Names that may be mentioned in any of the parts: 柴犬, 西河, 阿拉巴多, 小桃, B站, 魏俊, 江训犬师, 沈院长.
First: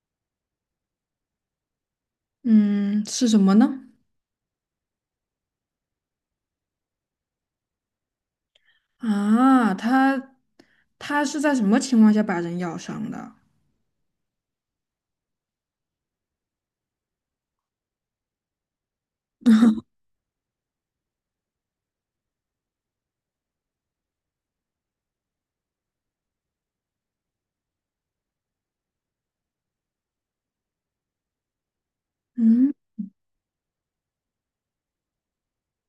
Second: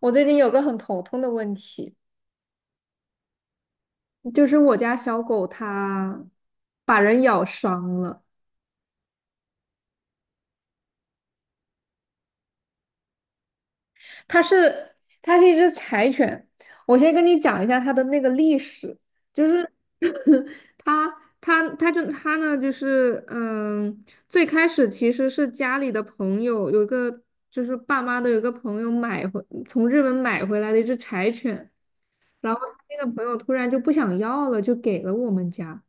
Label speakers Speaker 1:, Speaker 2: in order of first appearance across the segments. Speaker 1: 我最近有个很头痛的问题，
Speaker 2: 嗯，是什么呢？
Speaker 1: 就是我家小狗它把人咬伤了。
Speaker 2: 啊，它是在什么情况下把人咬伤的？
Speaker 1: 它是它是一只柴犬，我先跟你讲一下它的那个历史，就是 它它呢最开始其实是家里的朋友有一个，就是爸妈的有一个朋友买回，从日本买回来的一只柴犬，然后
Speaker 2: 嗯，
Speaker 1: 他那个朋友突然就不想要了，就给了我们家。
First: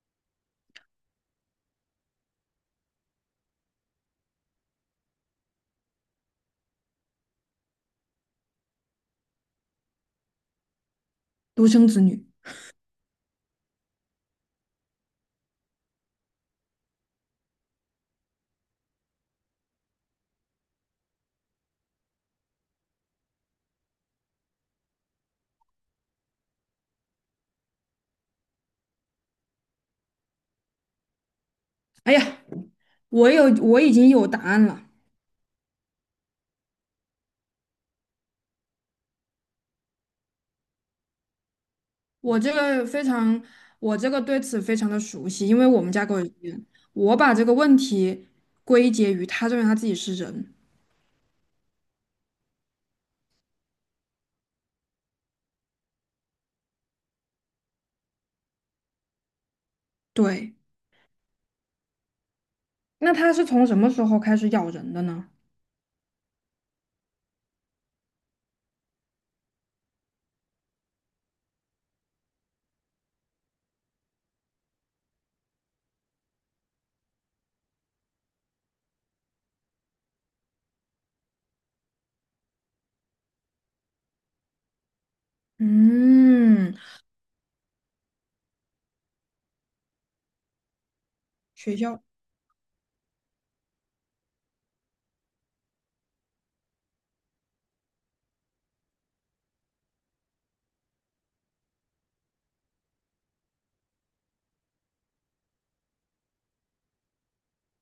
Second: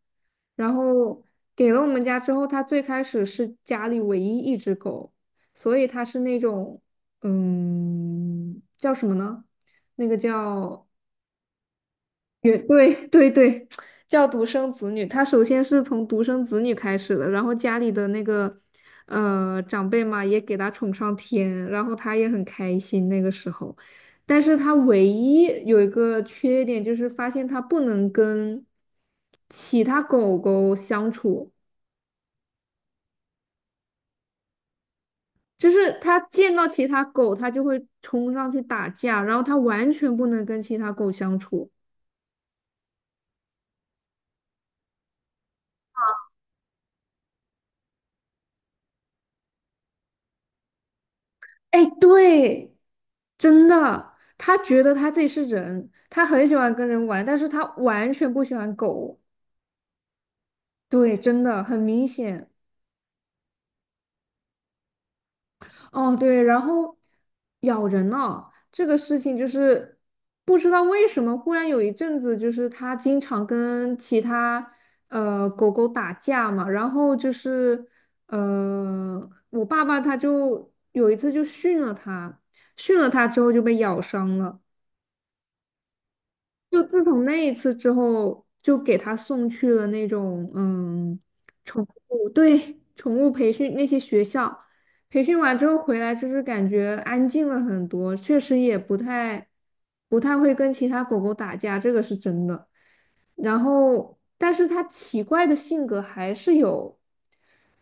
Speaker 1: 然后给了我们家之后，他最开始是家里唯一一只狗，所以他是那种，叫什么呢？那个叫，
Speaker 2: 独生子女。
Speaker 1: 也对，叫独生子女，他首先是从独生子女开始的，然后家里的那个长辈嘛，也给他宠上天，然后他也很开心那个时候，但是他唯一有一个缺点就是发现他不能跟其他狗狗相处，
Speaker 2: 哎呀，我已经有答案了。
Speaker 1: 就是他见到其他狗，他就会冲上去打架，然后他完全不能跟其他狗相处。
Speaker 2: 我这个非常，我这个对此非常的熟悉，因为我们家狗也是这样。我把这个问题归结于他认为他自己是人。
Speaker 1: 哎，对，真的，他觉得他自己是人，他很喜欢跟人玩，但是他完全不喜欢狗。
Speaker 2: 对，
Speaker 1: 对，真的很明显。
Speaker 2: 那他是从什么时候开始咬人的呢？
Speaker 1: 哦，对，然后咬人了，这个事情就是不知道为什么，忽然有一阵子就是他经常跟其他狗狗打架嘛，然后就是我爸爸他就有一次就训了他，训了他之后就被咬伤了。
Speaker 2: 嗯，
Speaker 1: 就自从那一次之后，就给他送去了那种，嗯，
Speaker 2: 学
Speaker 1: 宠
Speaker 2: 校。
Speaker 1: 物，对，宠物培训那些学校，培训完之后回来，就是感觉安静了很多，确实也不太会跟其他狗狗打架，这个是真的。然后，但是他奇怪的性格还是有，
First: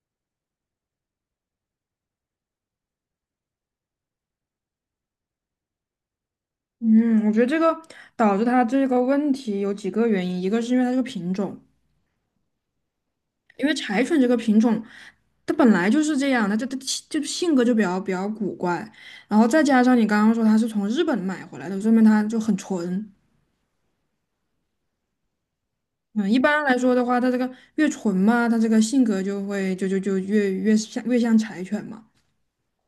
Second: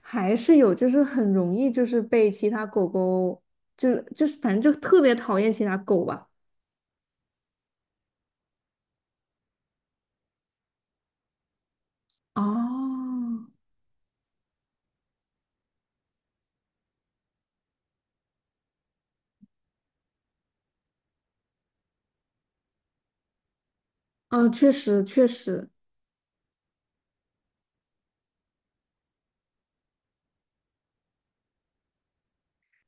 Speaker 1: 还是有，就是很容易就是被其他狗狗，就是反正就特别讨厌其他狗吧。
Speaker 2: 嗯，我觉得这个导致他这个问题有几个原因，一个是因为它这个品种。
Speaker 1: 哦，
Speaker 2: 因为柴犬这个品种，它本来就是这样的，它就性格就比较古怪，然后再加上你刚刚说它是从日本买回来的，说明它就很纯。
Speaker 1: 哦，确实。
Speaker 2: 嗯，一般来说的话，它这个越纯嘛，它这个性格就会就就就越像柴犬嘛。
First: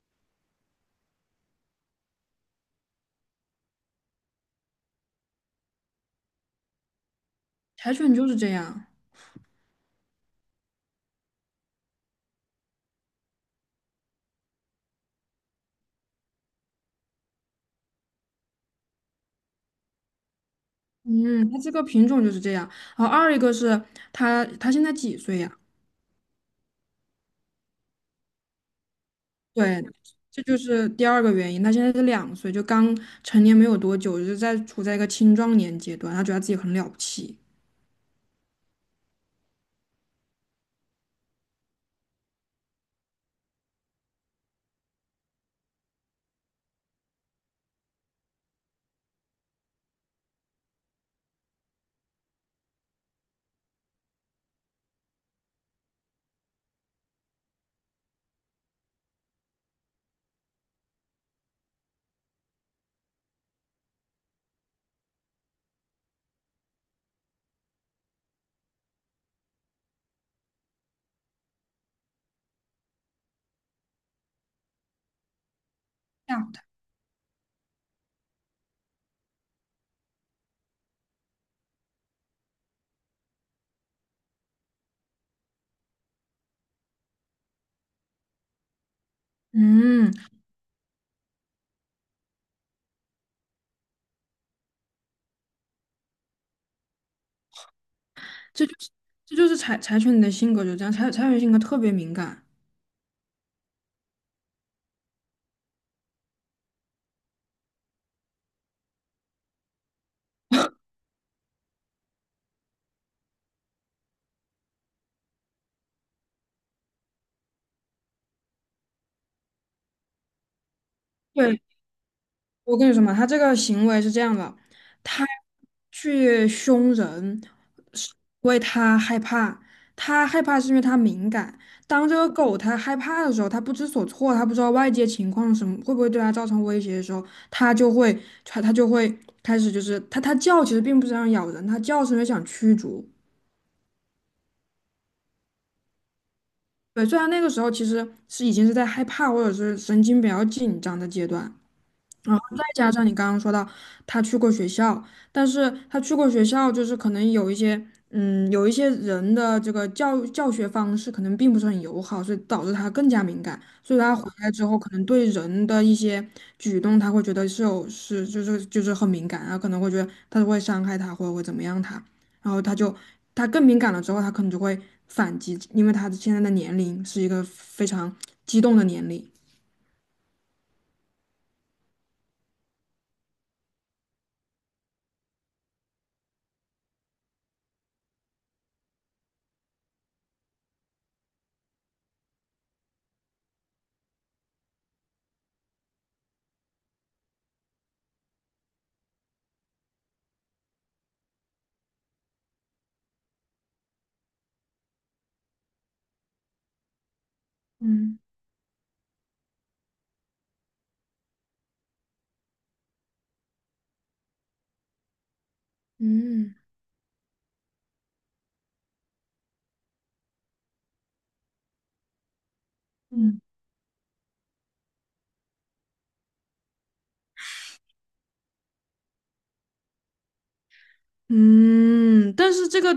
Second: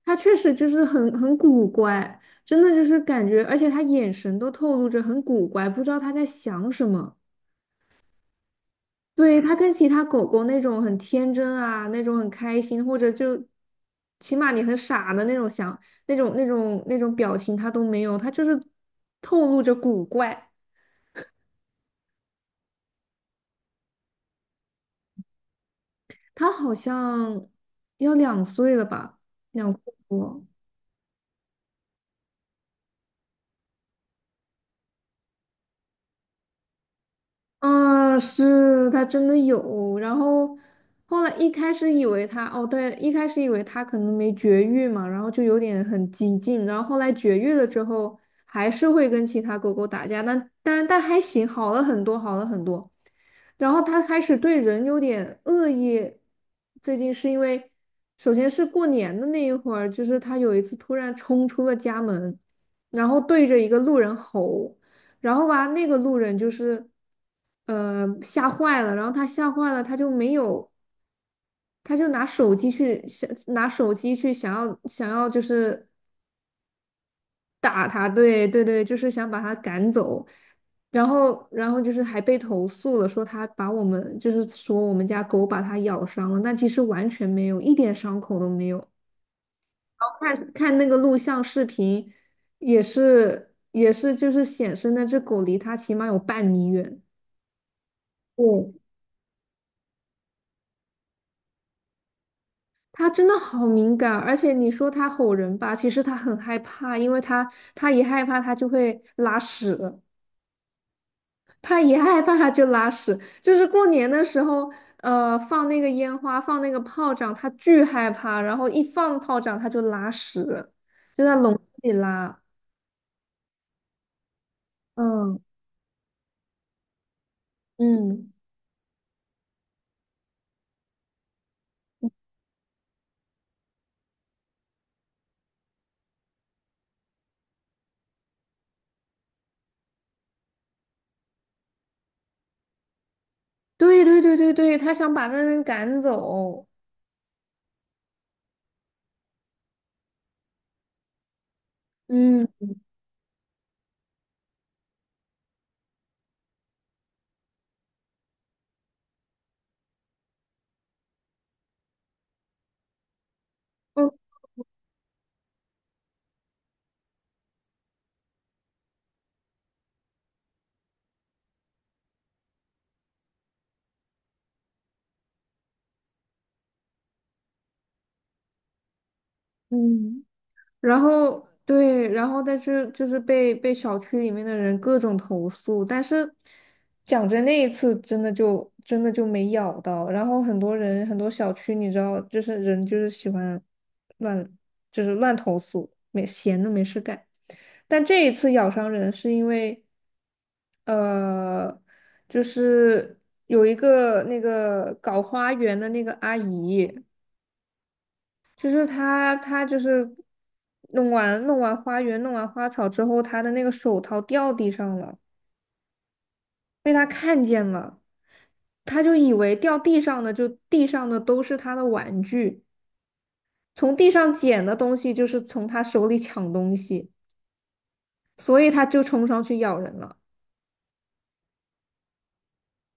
Speaker 1: 他确实就是很古怪，真的就是感觉，而且他眼神都透露着很古怪，不知道他在想什么。
Speaker 2: 柴犬就是这样，
Speaker 1: 对，它跟其他狗狗那种很天真啊，那种很开心，或者就起码你很傻的那种想，那种表情，它都没有，它就是透露着古怪。
Speaker 2: 嗯，它这个品种就是这样。然后二一个是它现在几岁呀？
Speaker 1: 它好像要两岁了吧，两岁
Speaker 2: 对，这
Speaker 1: 多。
Speaker 2: 就是第二个原因。他现在是两岁，就刚成年没有多久，就在处在一个青壮年阶段，他觉得自己很了不起。
Speaker 1: 啊，是它真的有，然后后来一开始以为它，哦，对，一开始以为它可能没绝育嘛，然后就有点很激进，然后后来绝育了之后，还是会跟其他狗狗打架，但还行，好了很多，好了很多。然后它开始对人有点恶意，最近是因为，首先是过年的那一会儿，就是它有一次突然冲出了家门，然后对着一个路人吼，然后吧，那个路人就是，吓坏了，然后他吓坏了，他就没有，他就拿手机去想，拿手机去想要就是
Speaker 2: 这样的。
Speaker 1: 打他，对，就是想把他赶走，然后就是还被投诉了，说他把我们，就是说我们家狗把他咬伤了，但其实完全没有，一点伤口都没有。
Speaker 2: 嗯，
Speaker 1: 看看那个录像视频，也是就是显示那只狗离他起码有半米远。
Speaker 2: 这
Speaker 1: 对，
Speaker 2: 就是这就是柴柴犬的性格就这样，柴柴犬性格特别敏感。
Speaker 1: 他真的好敏感，而且你说他吼人吧，其实他很害怕，因为他一害怕他就会拉屎，他一害怕他就拉屎。就是过年的时候，呃，放那个烟花，放那个炮仗，他巨害怕，然后一放炮仗他就拉屎，就在笼子
Speaker 2: 对，
Speaker 1: 里拉。
Speaker 2: 我跟你说嘛，它这个行为是这样的，它
Speaker 1: 嗯
Speaker 2: 去凶人是
Speaker 1: 嗯，
Speaker 2: 因为它害怕，它害怕是因为它敏感。当这个狗它害怕的时候，它不知所措，它不知道外界情况什么会不会对它造成威胁的时候，它就会它就会开始就是它叫，其实并不是想咬人，它叫是因为想驱逐。
Speaker 1: 对，他想把那人赶走。
Speaker 2: 对，虽然那个时候其实是已经是在害怕或者是神经比较紧张的阶段。然后
Speaker 1: 嗯。
Speaker 2: 再加上你刚刚说到他去过学校，但是他去过学校，就是可能有一些，嗯，有一些人的这个教学方式可能并不是很友好，所以导致他更加敏感，所以
Speaker 1: 嗯
Speaker 2: 他回来之后，可能对人的一些举动，他会觉得是有是就是就是很敏感，然后可能会觉得他会伤害他，或者会怎么样他，然后他就他更敏感了之后，他可能就会反击，因为他现在的年龄是一个非常激动的年龄。
Speaker 1: 嗯，然后对，然后但是就是被小区里面的人各种投诉，但是讲真，那一次真的就没咬到。然后很多人很多小区，你知道，就是人就是喜欢乱，乱投诉，没闲的没事干。但这一次咬伤人是因为，呃，就是有一个那个搞花园的那个阿姨。
Speaker 2: 嗯
Speaker 1: 就是他就是弄完花草之后，他的那个手套掉地上了，
Speaker 2: 嗯，
Speaker 1: 被他看见了，他就以为掉地上的，地上的都是他的玩具，
Speaker 2: 嗯。
Speaker 1: 从地上捡的东西就是从他手里抢东西，所以他就冲上去咬人了，
Speaker 2: 嗯，但是这个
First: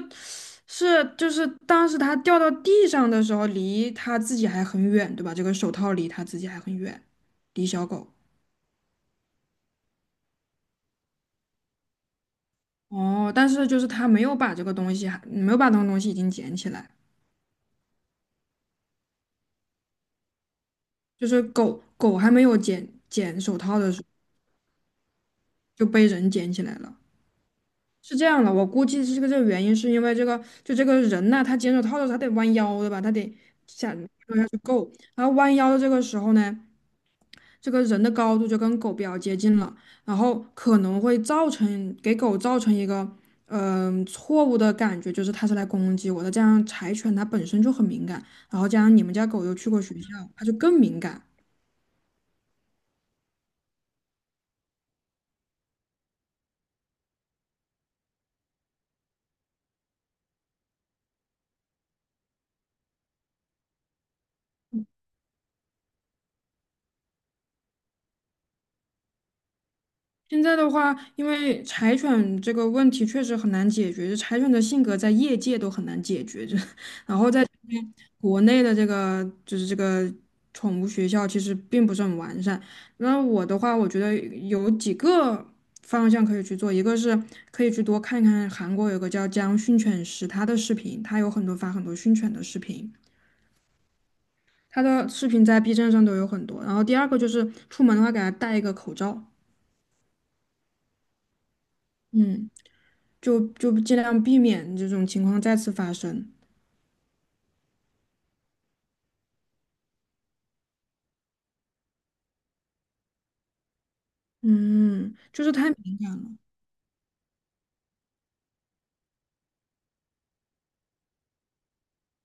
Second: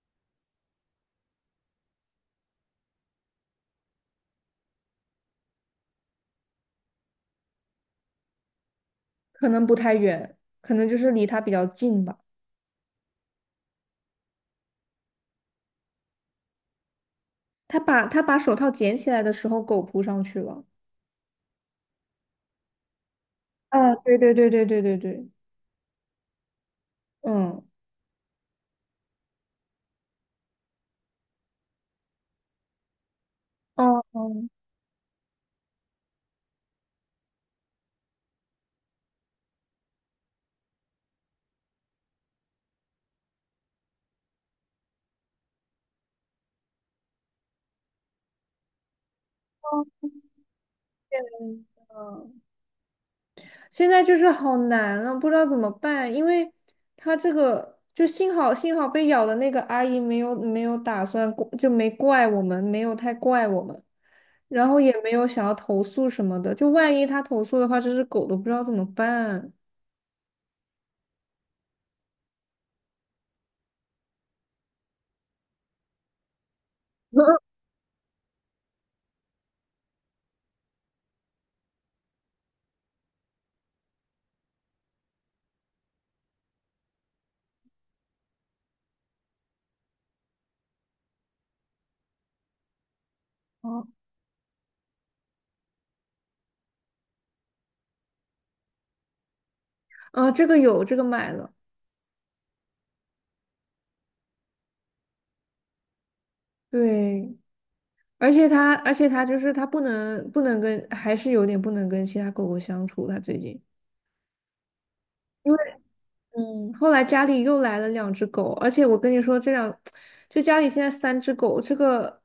Speaker 2: 是就是当时它掉到地上的时候，离它自己还很远，对吧？这个手套离它自己还很远，离小狗。
Speaker 1: 可能不太远，可能就是离他比较近吧。
Speaker 2: 哦，但是就是它没有把这个东西还没有把那个东西已经捡起来，
Speaker 1: 他把手套捡起来的时候，狗扑上去了。
Speaker 2: 就是狗狗还没有捡手套的
Speaker 1: 啊，
Speaker 2: 时候
Speaker 1: 对，
Speaker 2: 就被人捡起来了。
Speaker 1: 嗯，
Speaker 2: 是这样的，我估计是这个原因，是因为这个就这个人呐、他捡手套的时候他得弯腰，对吧？他得下，
Speaker 1: 哦哦，
Speaker 2: 然后弯腰的这个时候呢。这个人的高度就跟狗比较接近了，然后可能会造成给狗造成一个嗯、错误的感觉，就是它是来攻击我的。这样柴犬它本身就很敏感，然后加上你们家狗又去过学校，它就更敏感。
Speaker 1: 嗯。现在就是好难啊，不知道怎么办，因为他这个就，幸好被咬的那个阿姨没有打算过，就没怪我们，没有太怪我们，然后也没有想要投诉什么的，就万一他投诉的话，这只狗都不知道怎么办。
Speaker 2: 现在的话，因为柴犬这个问题确实很难解决，柴犬的性格在业界都很难解决，就 然后在 国内的这个宠物学校其实并不是很完善。那我的话，我觉得有几个方向可以去做，一个是可以去多看看韩国有个叫江训犬师他的视频，他有很多发很多训犬的视频，
Speaker 1: 哦，
Speaker 2: 他的视频在 B 站上都有很多。然后第二个就是出门的话，给他戴一个口罩，
Speaker 1: 啊，这个有，这个买了，
Speaker 2: 嗯，就尽量避免这种情况再次发生。
Speaker 1: 对，而且它就是它不能跟，还是有点不能跟其他狗狗相处，它最近。
Speaker 2: 嗯，就是
Speaker 1: 因为。
Speaker 2: 太，
Speaker 1: 嗯，后来家里又来了两只狗，而且我跟你说，这两，就家里现在三只狗，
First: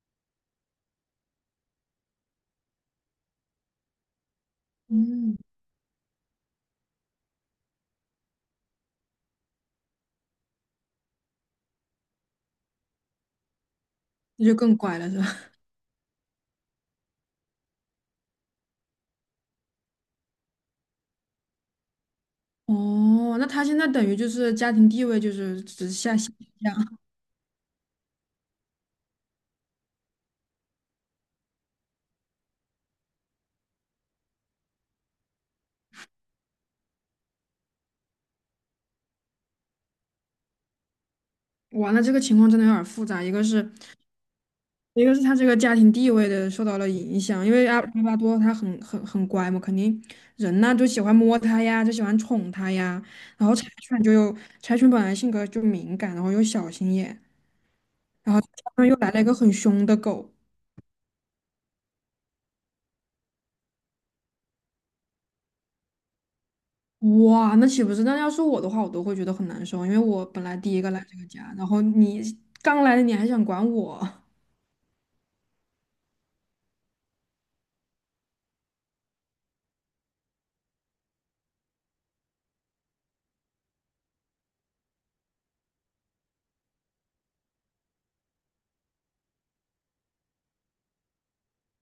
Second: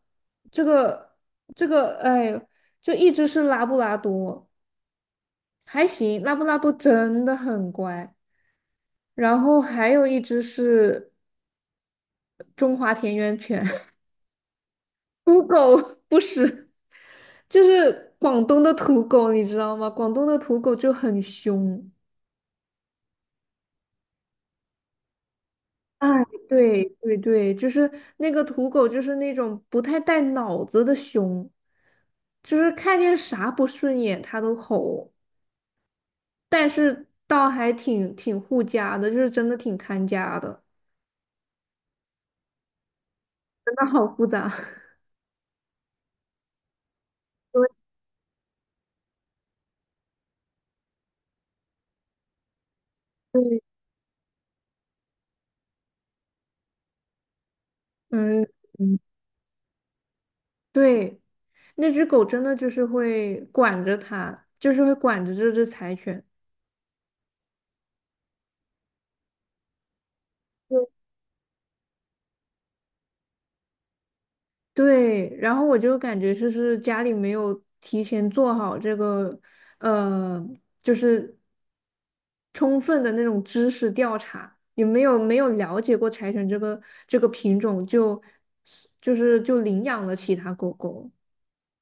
Speaker 1: 这个，哎呦，就一只是拉布拉多，
Speaker 2: 嗯，
Speaker 1: 还行，拉布拉多真的很乖，然后还有一只是中华田园犬，
Speaker 2: 那就更乖了，是 吧？
Speaker 1: 土狗不是，就是广东的土狗，你知道吗？广东的土狗就很凶。
Speaker 2: 哦，那他现在等于就是家庭地位就是只
Speaker 1: 哎，
Speaker 2: 下
Speaker 1: 对
Speaker 2: 降，
Speaker 1: 对对，就是那个土狗，就是那种不太带脑子的熊，就是看见啥不顺眼它都吼，但是倒还挺护家的，就是真的挺看家的，
Speaker 2: 哇，那这个情况真的有点儿复杂，
Speaker 1: 真的好复杂。
Speaker 2: 一个是他这个家庭地位的受到了影响，因
Speaker 1: 对
Speaker 2: 为阿拉巴多他很乖嘛，肯定人呐就喜欢摸它呀，就喜欢宠它呀，然后
Speaker 1: 对，
Speaker 2: 柴犬本来性格就敏感，然后又小心眼，然后
Speaker 1: 嗯
Speaker 2: 加上又
Speaker 1: 嗯，
Speaker 2: 来了一个很凶的狗，
Speaker 1: 对，那只狗真的就是会管着它，就是会管着这只柴犬。
Speaker 2: 哇，那岂不是？那要是我的话，我都会觉得很难受，因为我本来第一个来这个家，然后你刚来的你还想管我。
Speaker 1: 对，然后我就感觉就是家里没有提前做好这个，呃，就是充分的那种知识调查，也没有了解过柴犬这个，品种就，就是就领养了其他狗狗。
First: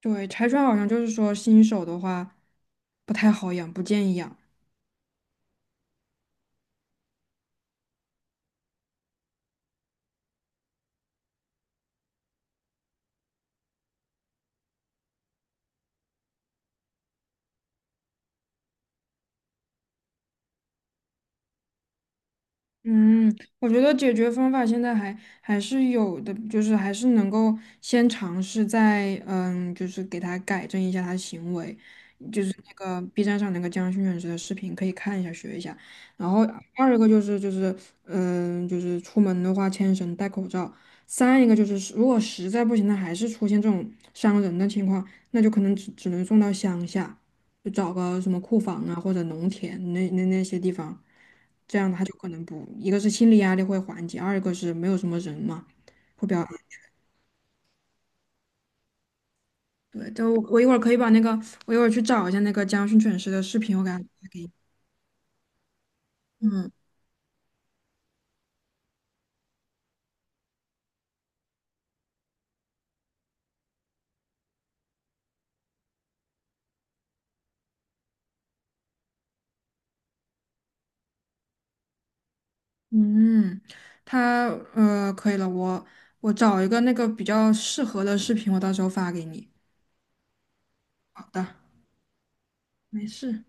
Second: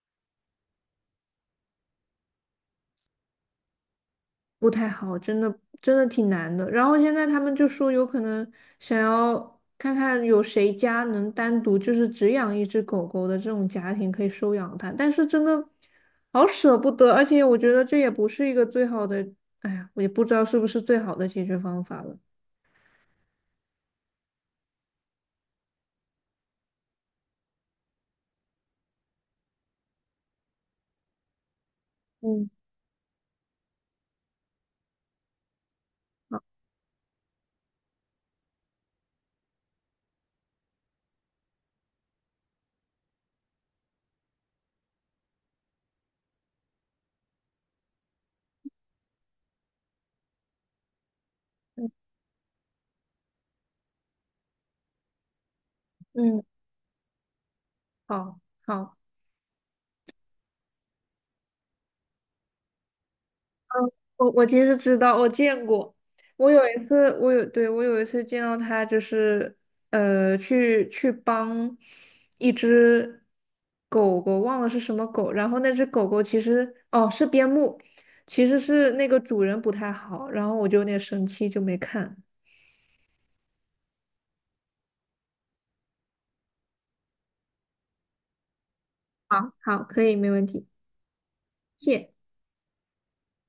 Speaker 2: 对，柴犬好像就是说新手的话不太好养，不建议养。
Speaker 1: 不太好，真的挺难的。然后现在他们就说有可能想要看看有谁家能单独就是只养一只狗狗的这种家庭可以收养它，但是真的好舍不得，而且我觉得这也不是一个最好的，哎呀，我也不知道是不是最好的解决方法了。
Speaker 2: 嗯，我觉得解决方法现在还是有的，就是还是能够先尝试在嗯，就是给它改正一下它的行为，就
Speaker 1: 嗯
Speaker 2: 是那个 B 站上那个江训犬师的视频可以看一下学一下。然后二一个就是嗯，就是出门的话牵绳戴口罩。三一个就是如果实在不行，它还是出现这种伤人的情况，那就可能只能送到乡下。就找个什么库房啊或者农田那些地方，这样他就可能不，一个是心理压力会缓解，二一个是没有什么人嘛，会比较
Speaker 1: 嗯，
Speaker 2: 安
Speaker 1: 好，好。
Speaker 2: 对，就我一会儿可以把那个，我一会儿去找一下那个江训犬师的视频，我给他发
Speaker 1: 我
Speaker 2: 给
Speaker 1: 我
Speaker 2: 你。
Speaker 1: 其实知道，我见过。我有一次，我有，对，我有一次见到他，就是去帮一只狗狗，忘了是什么狗。然后那只狗狗其实，哦，是边牧，其实是那个主人不太好，然后我就有点生气，就没看。
Speaker 2: 嗯，他呃可以了，我我找一个那个比较适合的视频，我到时候发给
Speaker 1: 好，
Speaker 2: 你。
Speaker 1: 好，可以，没问题，
Speaker 2: 好的，
Speaker 1: 谢。
Speaker 2: 没事。